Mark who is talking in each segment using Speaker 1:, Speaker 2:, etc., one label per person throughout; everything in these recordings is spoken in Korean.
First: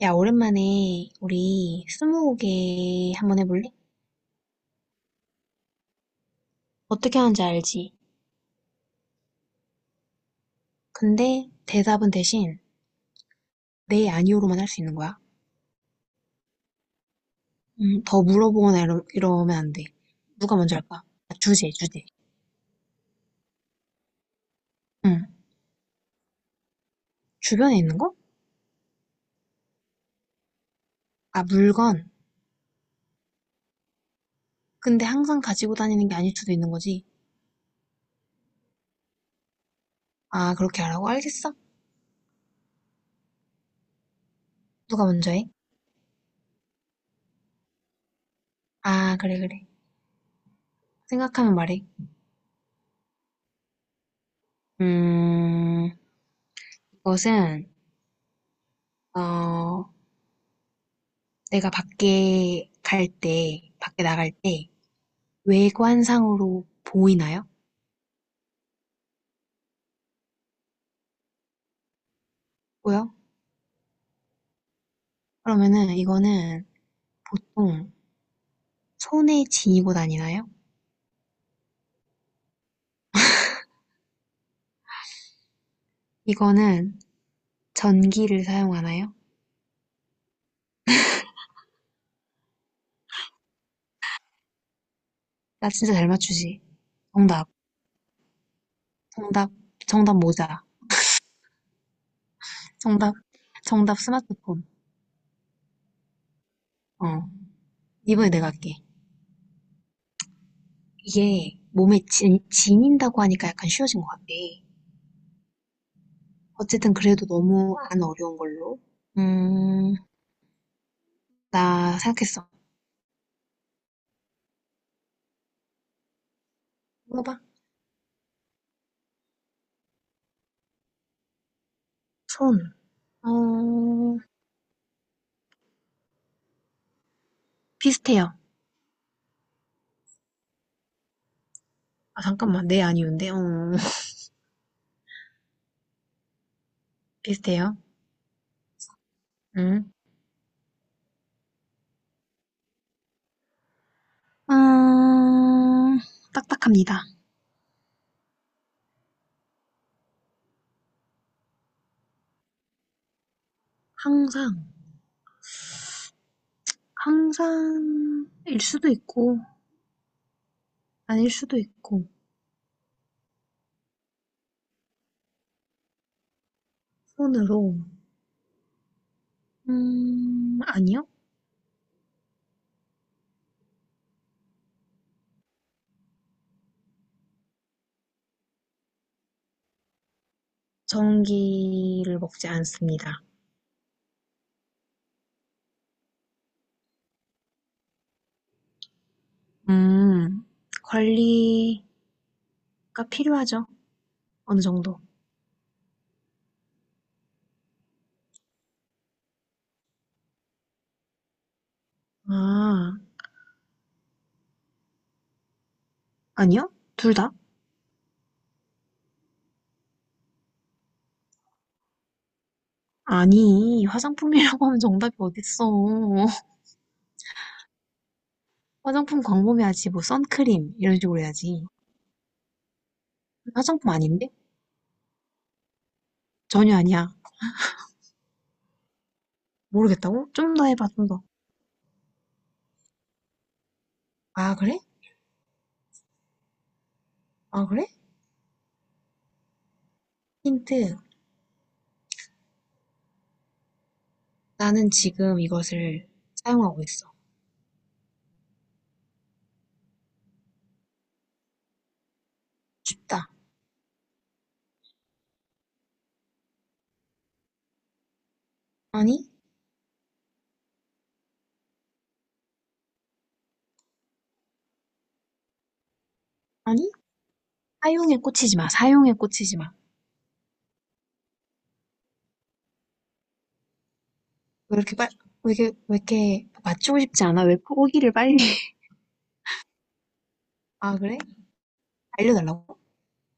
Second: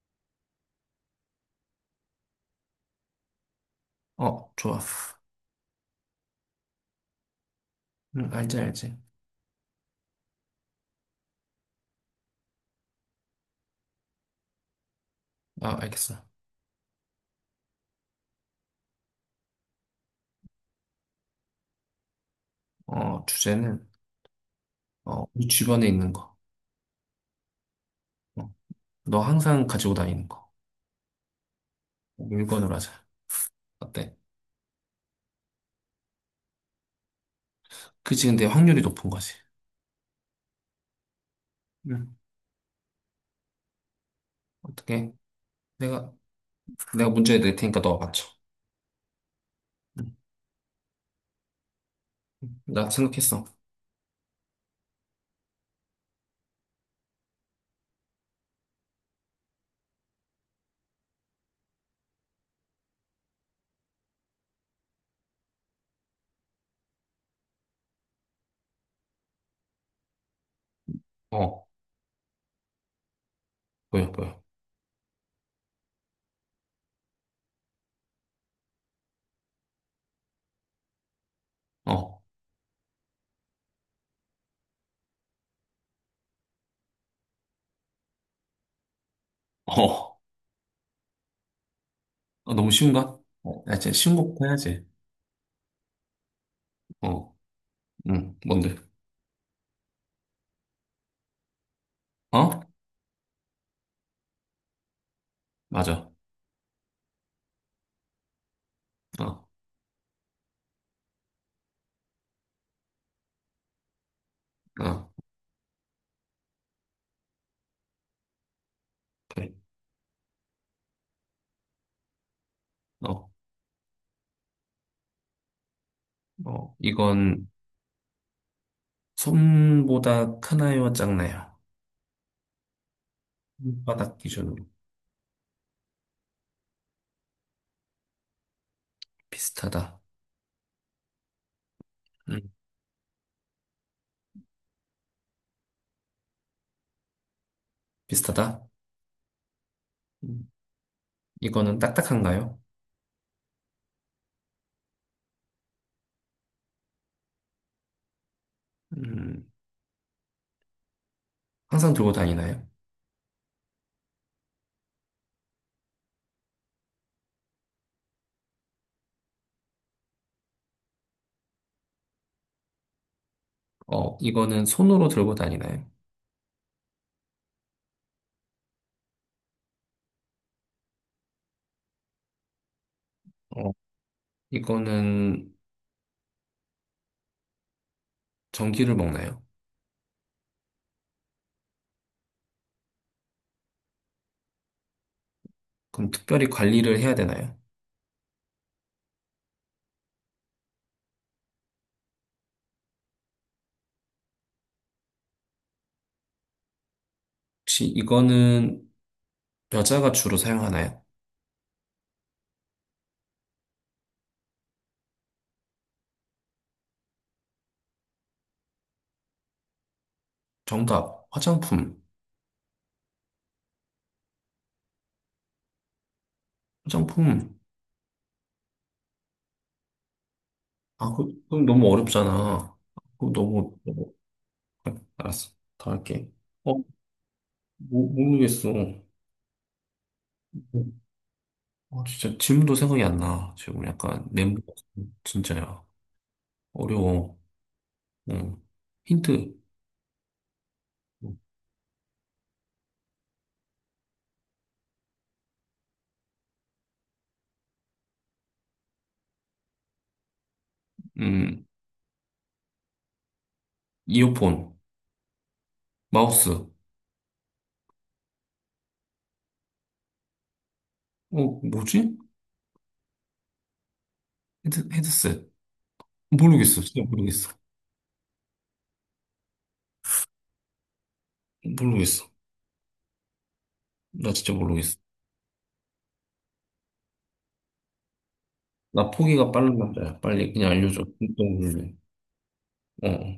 Speaker 1: 야, 오랜만에 우리 스무고개 한번 해볼래?
Speaker 2: 어, 좋아.
Speaker 1: 어떻게 하는지 알지?
Speaker 2: 응, 알지, 알지.
Speaker 1: 근데 대답은 대신 네, 아니오로만 할 수 있는 거야.
Speaker 2: 아, 알겠어.
Speaker 1: 더 물어보거나 이러면 안 돼. 누가 먼저 할까? 아, 주제, 주제.
Speaker 2: 어, 주제는, 어,
Speaker 1: 응.
Speaker 2: 우리 주변에 있는 거.
Speaker 1: 주변에 있는 거?
Speaker 2: 어, 너 항상 가지고 다니는 거.
Speaker 1: 아, 물건.
Speaker 2: 어, 물건으로 하자. 어때?
Speaker 1: 근데 항상 가지고 다니는 게 아닐 수도 있는 거지.
Speaker 2: 그치, 근데 확률이 높은 거지.
Speaker 1: 아, 그렇게 하라고? 알겠어.
Speaker 2: 응.
Speaker 1: 누가
Speaker 2: 어떻게?
Speaker 1: 먼저 해?
Speaker 2: 내가, 내가 문제 낼 테니까 너가 맞춰.
Speaker 1: 아, 그래, 그래.
Speaker 2: 응.
Speaker 1: 생각하면 말해.
Speaker 2: 나 생각했어.
Speaker 1: 음, 이것은, 어, 내가 밖에 나갈 때, 외관상으로 보이나요?
Speaker 2: 어,
Speaker 1: 보여?
Speaker 2: 보여, 보여.
Speaker 1: 그러면은 이거는 보통 손에 지니고 다니나요?
Speaker 2: 어,
Speaker 1: 이거는 전기를 사용하나요?
Speaker 2: 어. 어, 너무 쉬운가? 어, 야, 진짜 쉬운 거부터 해야지.
Speaker 1: 나 진짜 잘 맞추지.
Speaker 2: 어,
Speaker 1: 정답.
Speaker 2: 응, 뭔데?
Speaker 1: 정답. 정답 모자.
Speaker 2: 어?
Speaker 1: 정답. 정답 스마트폰.
Speaker 2: 맞아.
Speaker 1: 어. 이번에 내가 할게.
Speaker 2: 어,
Speaker 1: 이게 몸에 지닌다고 하니까 약간 쉬워진 것 같아.
Speaker 2: 어,
Speaker 1: 어쨌든 그래도 너무 안 어려운 걸로.
Speaker 2: 그래.
Speaker 1: 음, 나 생각했어.
Speaker 2: 어, 어,
Speaker 1: 물어봐.
Speaker 2: 이건, 손보다 크나요, 작나요?
Speaker 1: 손.
Speaker 2: 손 바닥
Speaker 1: 어,
Speaker 2: 기준으로
Speaker 1: 비슷해요.
Speaker 2: 비슷하다.
Speaker 1: 아,
Speaker 2: 음.
Speaker 1: 잠깐만. 네, 아니운데. 어, 비슷해요.
Speaker 2: 비슷하다.
Speaker 1: 음.
Speaker 2: 음. 이거는 딱딱한가요?
Speaker 1: 어, 딱딱합니다.
Speaker 2: 음, 항상 들고 다니나요?
Speaker 1: 항상, 항상 일 수도 있고 아닐 수도 있고,
Speaker 2: 어, 이거는 손으로 들고 다니나요?
Speaker 1: 손으로, 아니요.
Speaker 2: 어, 이거는 전기를 먹나요?
Speaker 1: 전기를 먹지 않습니다.
Speaker 2: 그럼 특별히 관리를 해야 되나요?
Speaker 1: 음, 관리가 필요하죠. 어느 정도.
Speaker 2: 혹시 이거는 여자가 주로 사용하나요?
Speaker 1: 아, 아니요? 둘 다?
Speaker 2: 정답, 화장품.
Speaker 1: 아니, 화장품이라고 하면 정답이 어딨어.
Speaker 2: 화장품.
Speaker 1: 화장품 광범위하지, 뭐, 선크림, 이런
Speaker 2: 아,
Speaker 1: 식으로
Speaker 2: 그럼
Speaker 1: 해야지.
Speaker 2: 너무 어렵잖아. 그럼 너무,
Speaker 1: 화장품
Speaker 2: 너무-
Speaker 1: 아닌데?
Speaker 2: 알았어. 더 할게.
Speaker 1: 전혀 아니야.
Speaker 2: 모르겠어.
Speaker 1: 모르겠다고? 좀 더 해봐, 좀 더.
Speaker 2: 어, 진짜 지금도 생각이 안 나. 지금 약간
Speaker 1: 아,
Speaker 2: 멘붕
Speaker 1: 그래?
Speaker 2: 진짜야. 어려워.
Speaker 1: 아, 그래?
Speaker 2: 응. 힌트.
Speaker 1: 힌트. 나는 지금 이것을 사용하고 있어.
Speaker 2: 음,
Speaker 1: 춥다.
Speaker 2: 이어폰, 마우스. 어,
Speaker 1: 아니?
Speaker 2: 뭐지? 헤드셋. 모르겠어.
Speaker 1: 아니?
Speaker 2: 진짜 모르겠어.
Speaker 1: 사용에 꽂히지 마. 사용에 꽂히지 마.
Speaker 2: 모르겠어. 나 진짜
Speaker 1: 왜 이렇게
Speaker 2: 모르겠어.
Speaker 1: 빨, 왜 이렇게 맞추고 싶지 않아? 왜 포기를 빨리.
Speaker 2: 나 포기가 빠른 남자야. 빨리 그냥
Speaker 1: 아,
Speaker 2: 알려줘.
Speaker 1: 그래?
Speaker 2: 진짜 모르네.
Speaker 1: 알려달라고?
Speaker 2: 어,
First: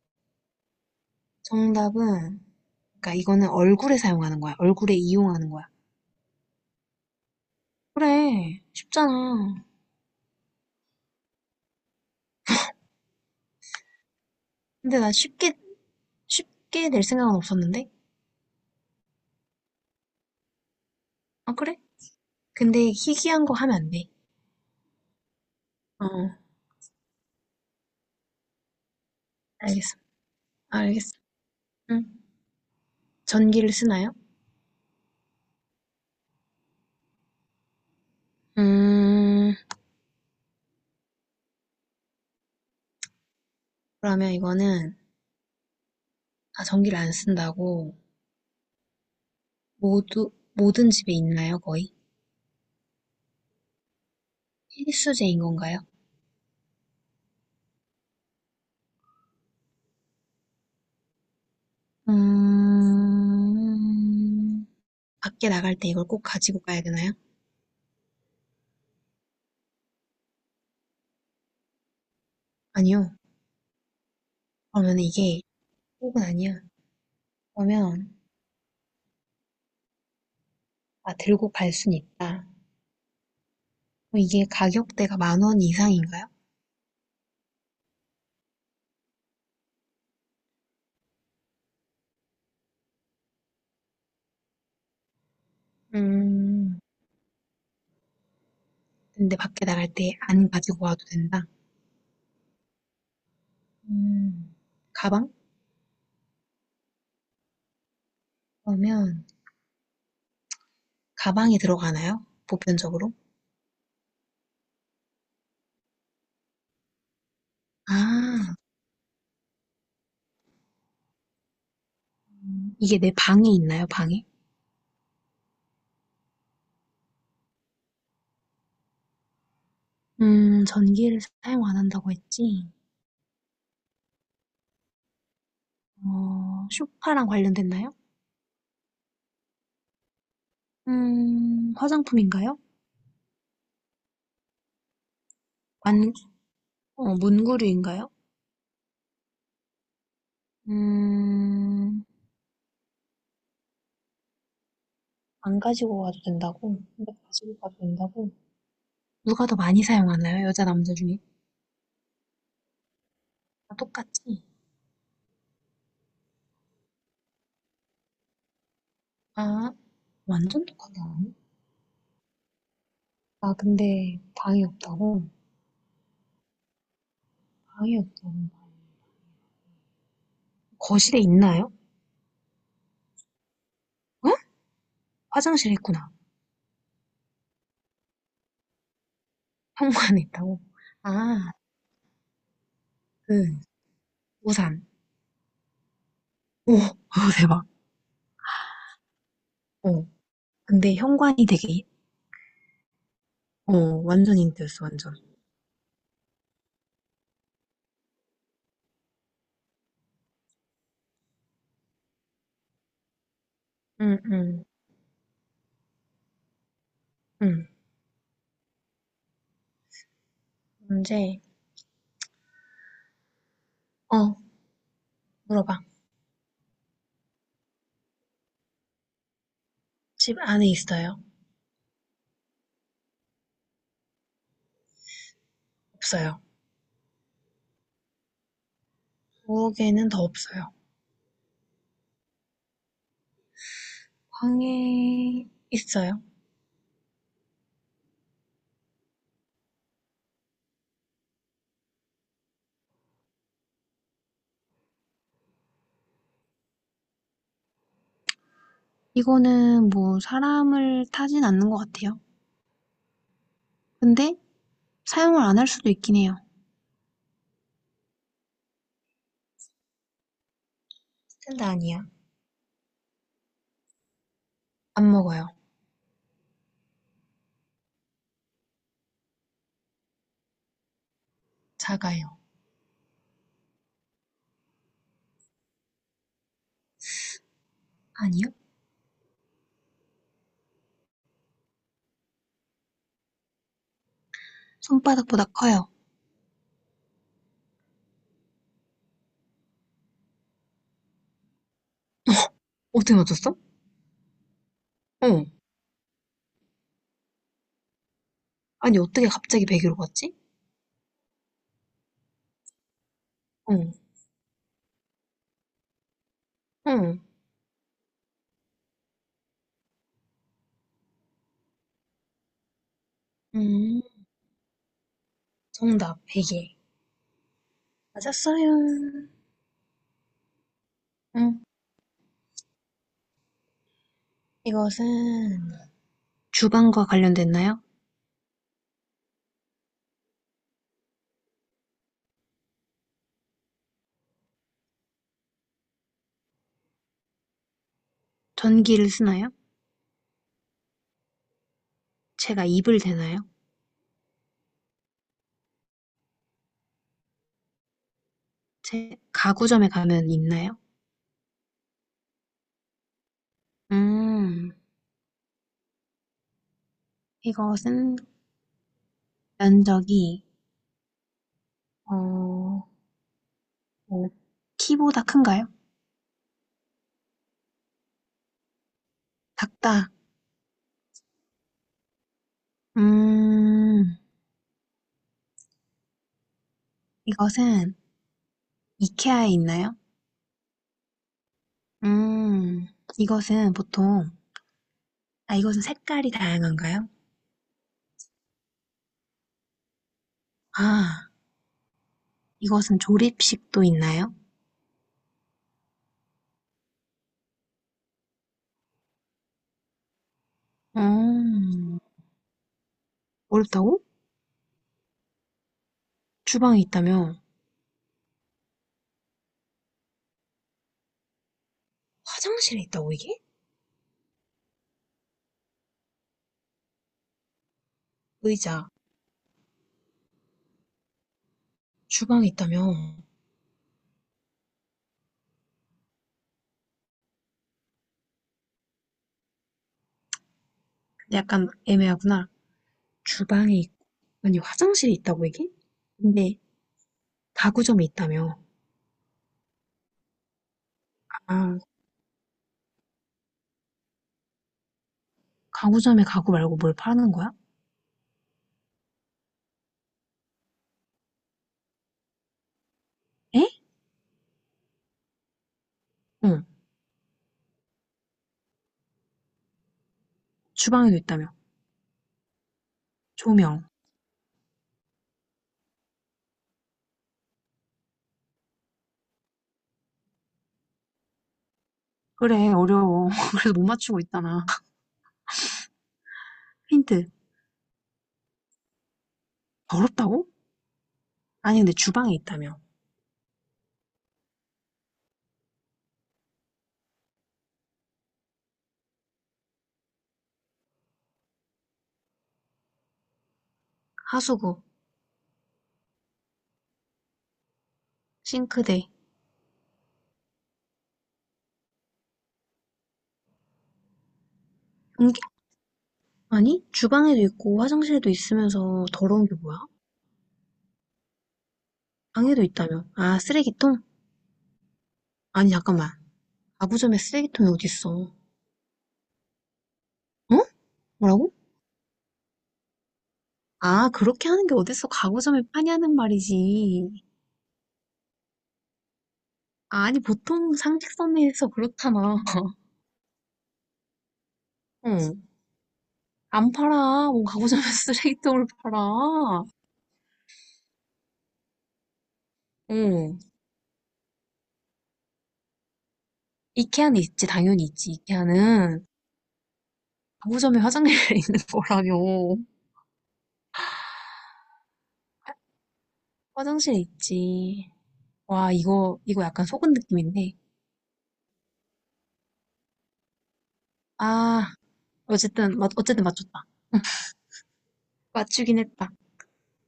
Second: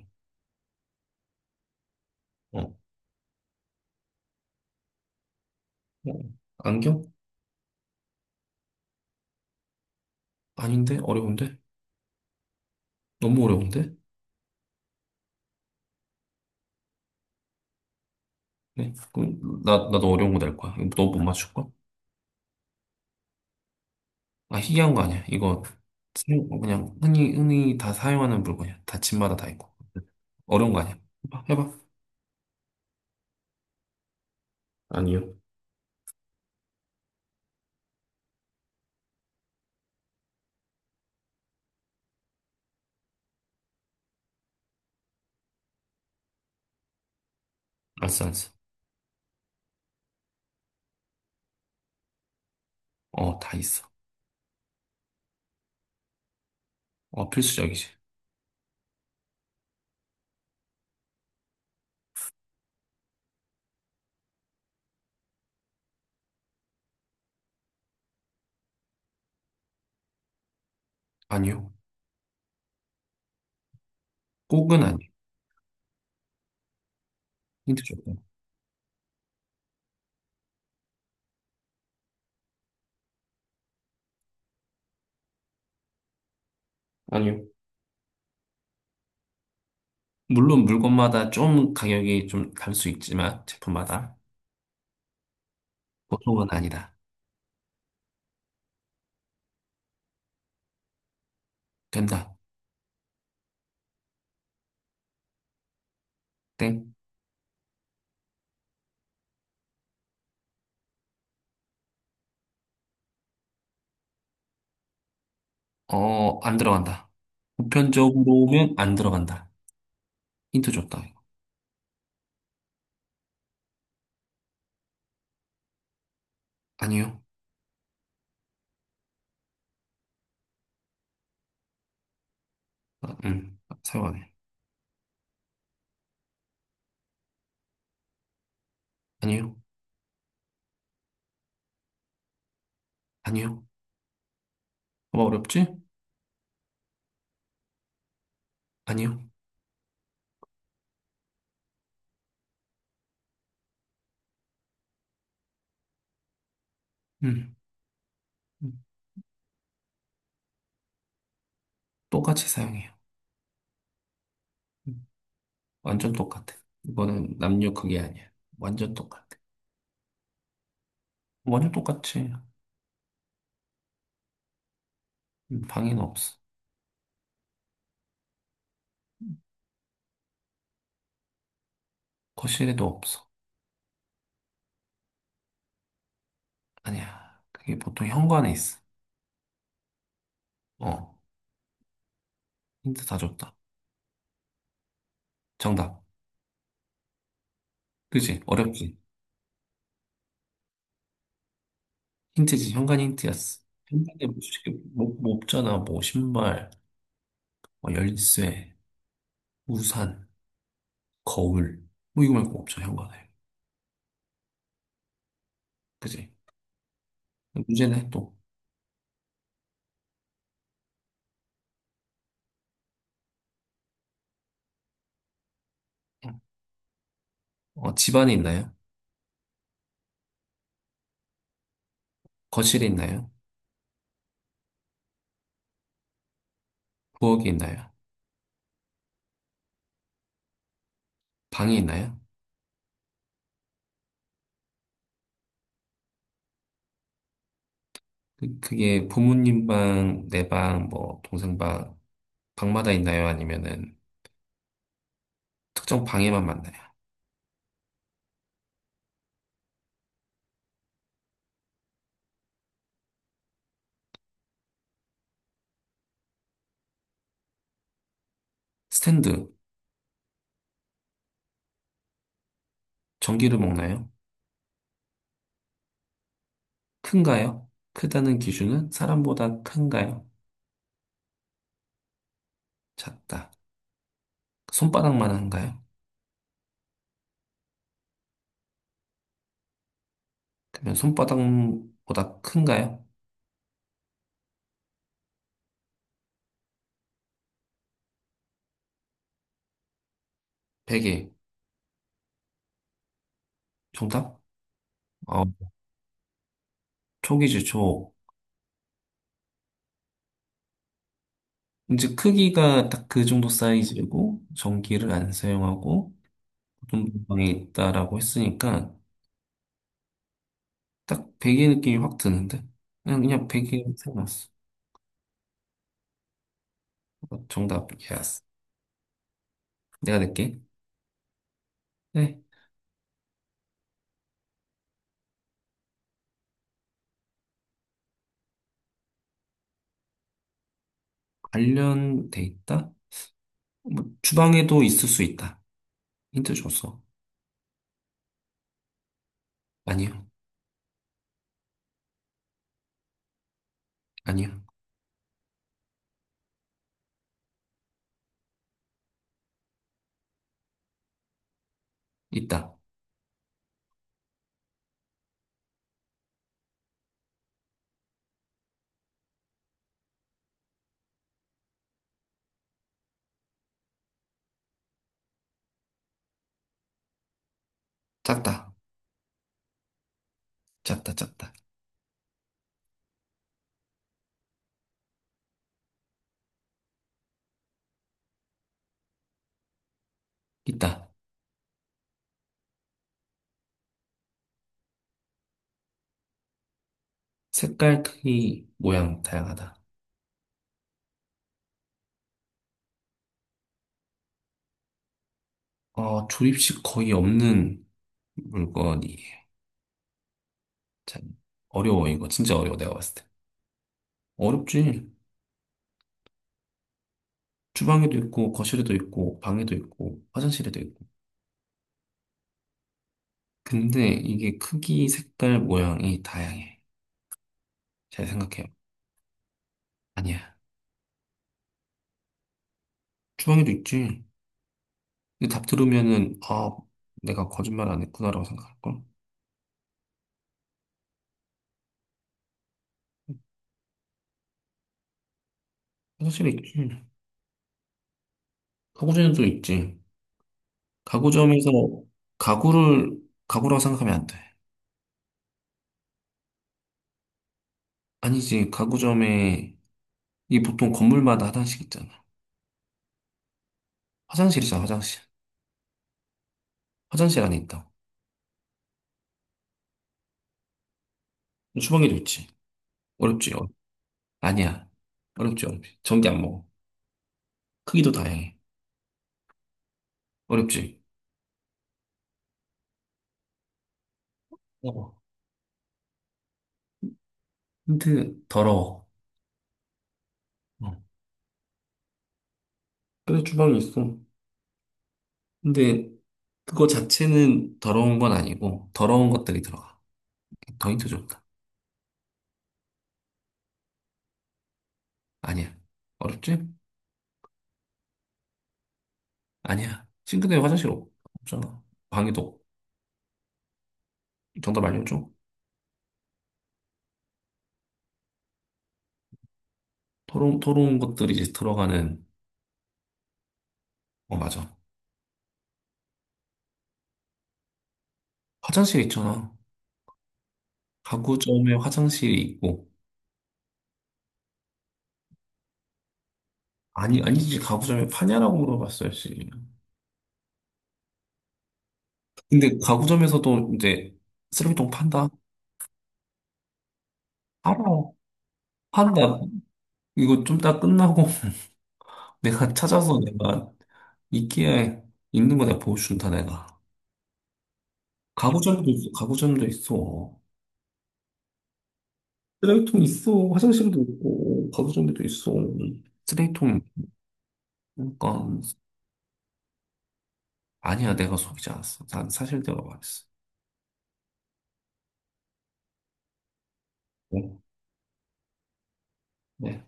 Speaker 1: 정답은,
Speaker 2: 어,
Speaker 1: 그러니까 이거는 얼굴에 사용하는 거야. 얼굴에 이용하는 거야.
Speaker 2: 어. 안경?
Speaker 1: 그래. 쉽잖아.
Speaker 2: 아닌데? 어려운데? 너무 어려운데?
Speaker 1: 근데 나 쉽게 쉽게 낼 생각은 없었는데?
Speaker 2: 네. 그럼 나도 어려운 거 낼 거야. 너 못 맞출
Speaker 1: 아,
Speaker 2: 거야?
Speaker 1: 그래? 근데 희귀한 거 하면 안 돼.
Speaker 2: 아, 희귀한 거 아니야. 이거
Speaker 1: 어,
Speaker 2: 사용- 그냥 흔히 흔히 다 사용하는 물건이야. 다 집마다 다 있고.
Speaker 1: 알겠어.
Speaker 2: 어려운 거 아니야.
Speaker 1: 알겠어.
Speaker 2: 해봐, 해봐.
Speaker 1: 응. 전기를 쓰나요?
Speaker 2: 아니요.
Speaker 1: 음, 그러면 이거는, 아, 전기를 안 쓴다고,
Speaker 2: 알았어, 알았어.
Speaker 1: 모든 집에 있나요, 거의?
Speaker 2: 어, 다 있어.
Speaker 1: 필수제인 건가요?
Speaker 2: 어, 필수적이지.
Speaker 1: 음, 밖에 나갈 때 이걸 꼭 가지고 가야 되나요?
Speaker 2: 아니요.
Speaker 1: 아니요.
Speaker 2: 꼭은
Speaker 1: 그러면
Speaker 2: 아니야.
Speaker 1: 이게 꼭은 아니야.
Speaker 2: 힌트
Speaker 1: 그러면,
Speaker 2: 줬고.
Speaker 1: 아, 들고 갈 순 있다. 그럼 이게 가격대가 10,000원 이상인가요?
Speaker 2: 아니요. 물론 물건마다 좀 가격이 좀 다를 수 있지만 제품마다 보통은
Speaker 1: 음,
Speaker 2: 아니다.
Speaker 1: 근데 밖에 나갈 때 안 가지고 와도 된다.
Speaker 2: 된다.
Speaker 1: 음, 가방?
Speaker 2: 땡.
Speaker 1: 그러면, 가방에 들어가나요? 보편적으로?
Speaker 2: 어, 안 들어간다.
Speaker 1: 아,
Speaker 2: 보편적으로면 안 들어간다. 힌트 줬다. 이거.
Speaker 1: 이게 내 방에 있나요, 방에?
Speaker 2: 아니요.
Speaker 1: 전기를 사용 안 한다고 했지.
Speaker 2: 아, 사용 안 해.
Speaker 1: 어, 쇼파랑 관련됐나요?
Speaker 2: 아니요.
Speaker 1: 화장품인가요?
Speaker 2: 아니요. 뭐 어렵지?
Speaker 1: 안, 어, 문구류인가요?
Speaker 2: 아니요.
Speaker 1: 음, 안 가지고 가도 된다고? 근데
Speaker 2: 음,
Speaker 1: 가지고 가도 된다고?
Speaker 2: 음.
Speaker 1: 누가 더 많이 사용하나요? 여자, 남자 중에?
Speaker 2: 똑같이 사용해요.
Speaker 1: 다 똑같지?
Speaker 2: 음, 완전 똑같아. 이거는 남녀 그게 아니야. 완전 똑같아.
Speaker 1: 아, 완전 똑같네.
Speaker 2: 완전 똑같지.
Speaker 1: 아, 근데 방이 없다고?
Speaker 2: 방에는 없어.
Speaker 1: 방이 없다고. 거실에 있나요?
Speaker 2: 거실에도 없어.
Speaker 1: 어? 화장실에 있구나.
Speaker 2: 아니야. 그게 보통 현관에 있어.
Speaker 1: 현관 에 있다고?
Speaker 2: 어,
Speaker 1: 아,
Speaker 2: 힌트 다 줬다.
Speaker 1: 그, 우산.
Speaker 2: 정답.
Speaker 1: 오, 오, 대박.
Speaker 2: 그지? 어렵지?
Speaker 1: 어, 근데 현관이 되게,
Speaker 2: 힌트지. 현관 힌트였어.
Speaker 1: 어,
Speaker 2: 현관에 뭐
Speaker 1: 완전
Speaker 2: 쉽게
Speaker 1: 힌트였어,
Speaker 2: 뭐,
Speaker 1: 완전.
Speaker 2: 뭐 없잖아. 뭐 신발, 뭐 열쇠, 우산, 거울. 뭐 이거 말고 없어. 현관에.
Speaker 1: 응, 응,
Speaker 2: 그지?
Speaker 1: 응.
Speaker 2: 문제는 또.
Speaker 1: 문제, 어, 물어봐.
Speaker 2: 어, 집안에 있나요?
Speaker 1: 집 안에 있어요?
Speaker 2: 거실에 있나요?
Speaker 1: 없어요.
Speaker 2: 부엌에 있나요?
Speaker 1: 부엌에는 더 없어요.
Speaker 2: 방이 있나요?
Speaker 1: 방에 있어요?
Speaker 2: 그게 부모님 방, 내 방, 뭐, 동생 방, 방마다 있나요? 아니면은 특정 방에만 만나요?
Speaker 1: 이거는 뭐, 사람을 타진 않는 것 같아요. 근데, 사용을 안 할 수도 있긴 해요.
Speaker 2: 스탠드,
Speaker 1: 스탠드 아니야.
Speaker 2: 전기를 먹나요?
Speaker 1: 안 먹어요.
Speaker 2: 큰가요? 크다는 기준은 사람보다 큰가요?
Speaker 1: 작아요.
Speaker 2: 작다. 손바닥만 한가요?
Speaker 1: 아니요?
Speaker 2: 그러면 손바닥보다 큰가요?
Speaker 1: 손바닥보다 커요.
Speaker 2: 베개.
Speaker 1: 어떻게 맞췄어?
Speaker 2: 정답? 어,
Speaker 1: 어.
Speaker 2: 촉이지, 촉.
Speaker 1: 아니, 어떻게 갑자기 1 0로 갔지?
Speaker 2: 이제 크기가 딱 그 정도
Speaker 1: 응,
Speaker 2: 사이즈고, 전기를 안 사용하고, 보통
Speaker 1: 응,
Speaker 2: 방에 있다라고 했으니까, 딱 베개 느낌이 확 드는데? 그냥 베개
Speaker 1: 음,
Speaker 2: 생각났어.
Speaker 1: 정답, 베개.
Speaker 2: 어, 정답, 예스.
Speaker 1: 맞았어요.
Speaker 2: 내가 낼게.
Speaker 1: 응,
Speaker 2: 네.
Speaker 1: 이것은 주방과 관련됐나요?
Speaker 2: 관련돼 있다? 뭐, 주방에도 있을 수 있다. 힌트 줬어.
Speaker 1: 전기를 쓰나요?
Speaker 2: 아니요,
Speaker 1: 제가 이불 되나요?
Speaker 2: 아니요.
Speaker 1: 제 가구점에 가면 있나요?
Speaker 2: 있다.
Speaker 1: 음, 이것은 면적이, 어, 뭐, 키보다 큰가요?
Speaker 2: 작다.
Speaker 1: 작다.
Speaker 2: 작다, 작다.
Speaker 1: 음, 이것은 이케아에 있나요?
Speaker 2: 있다.
Speaker 1: 음, 이것은 보통, 아, 이것은 색깔이 다양한가요?
Speaker 2: 색깔, 크기, 모양, 다양하다.
Speaker 1: 아, 이것은 조립식도 있나요?
Speaker 2: 어, 조립식 거의 없는 물건이에요. 참,
Speaker 1: 음,
Speaker 2: 어려워, 이거. 진짜 어려워, 내가 봤을 때.
Speaker 1: 어렵다고?
Speaker 2: 어렵지.
Speaker 1: 주방에 있다며?
Speaker 2: 주방에도 있고, 거실에도 있고, 방에도 있고, 화장실에도 있고.
Speaker 1: 화장실에 있다고, 이게?
Speaker 2: 근데 이게 크기, 색깔, 모양이 다양해. 잘 생각해요.
Speaker 1: 의자,
Speaker 2: 아니야.
Speaker 1: 주방에 있다며?
Speaker 2: 주방에도 있지. 근데 답 들으면은, 아, 내가 거짓말 안 했구나라고 생각할걸?
Speaker 1: 약간 애매하구나. 주방에 있 아니, 화장실에 있다고, 이게?
Speaker 2: 화장실에
Speaker 1: 근데,
Speaker 2: 있지.
Speaker 1: 가구점에 있다며?
Speaker 2: 가구점에도 있지. 가구점에서
Speaker 1: 아,
Speaker 2: 가구를 가구라고 생각하면 안 돼.
Speaker 1: 가구점에 가구 말고 뭘 파는 거야?
Speaker 2: 아니지. 가구점에 이게 보통 건물마다 화장실 있잖아.
Speaker 1: 에?
Speaker 2: 화장실이잖아, 화장실.
Speaker 1: 응,
Speaker 2: 화장실 안에 있다고.
Speaker 1: 주방에도 있다며.
Speaker 2: 주방에도 있지. 어렵지. 어,
Speaker 1: 조명.
Speaker 2: 아니야. 어렵지, 어렵지. 전기 안 먹어. 크기도 다양해. 어렵지.
Speaker 1: 그래, 어려워. 그래서 못 맞추고 있잖아.
Speaker 2: 어.
Speaker 1: 힌트.
Speaker 2: 근데 더러워.
Speaker 1: 어렵다고?
Speaker 2: 어,
Speaker 1: 아니, 근데 주방에 있다며.
Speaker 2: 그래, 주방이 있어. 근데 그거 자체는 더러운 건 아니고, 더러운 것들이 들어가. 더인트 좋다.
Speaker 1: 하수구,
Speaker 2: 아니야. 어렵지?
Speaker 1: 싱크대,
Speaker 2: 아니야. 싱크대 화장실 없- 없잖아. 방에도 없- 정답 알려줘.
Speaker 1: 변기, 아니, 주방에도 있고 화장실에도 있으면서 더러운 게 뭐야?
Speaker 2: 더러운, 더러운 것들이 이제 들어가는,
Speaker 1: 방에도 있다며. 아, 쓰레기통?
Speaker 2: 어, 맞아.
Speaker 1: 아니, 잠깐만. 가구점에 쓰레기통이 어딨어. 어?
Speaker 2: 화장실 있잖아.
Speaker 1: 뭐라고?
Speaker 2: 가구점에 화장실이 있고,
Speaker 1: 아, 그렇게 하는 게 어딨어. 가구점에 파냐는 말이지.
Speaker 2: 아니, 아니지. 가구점에 파냐라고 물어봤어야지.
Speaker 1: 아니, 보통 상식선에서 그렇잖아.
Speaker 2: 근데 가구점에서도 이제 쓰레기통 판다?
Speaker 1: 응. 안 팔아. 뭐, 가구점에
Speaker 2: 알아.
Speaker 1: 쓰레기통을
Speaker 2: 판다.
Speaker 1: 팔아.
Speaker 2: 이거 좀 다 끝나고 내가 찾아서
Speaker 1: 응.
Speaker 2: 내가 이끼에 있는 거 내가 보여준다, 내가.
Speaker 1: 이케아는 있지. 당연히 있지.
Speaker 2: 가구점도
Speaker 1: 이케아는.
Speaker 2: 있어, 가구점도 있어.
Speaker 1: 가구점에 화장실에 있는 거라며.
Speaker 2: 쓰레기통 있어, 화장실도 있고, 가구점도 있어. 쓰레기통,
Speaker 1: 화장실에 있지.
Speaker 2: 그러니까,
Speaker 1: 와, 이거 약간 속은 느낌인데.
Speaker 2: 아니야, 내가 속이지 않았어. 난 사실 내가 말했어.
Speaker 1: 아, 어쨌든 맞췄다.
Speaker 2: 어,
Speaker 1: 맞추긴 했다.
Speaker 2: 네,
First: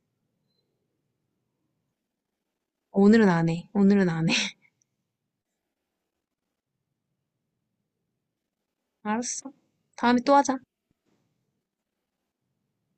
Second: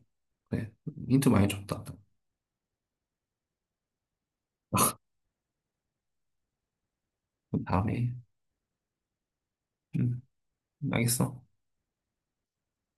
Speaker 2: 그래. 힌트 많이 줬다.
Speaker 1: 오늘은 안 해. 오늘은 안 해.
Speaker 2: 다음에,
Speaker 1: 알았어.
Speaker 2: 응,
Speaker 1: 다음에 또 하자.
Speaker 2: 알겠어.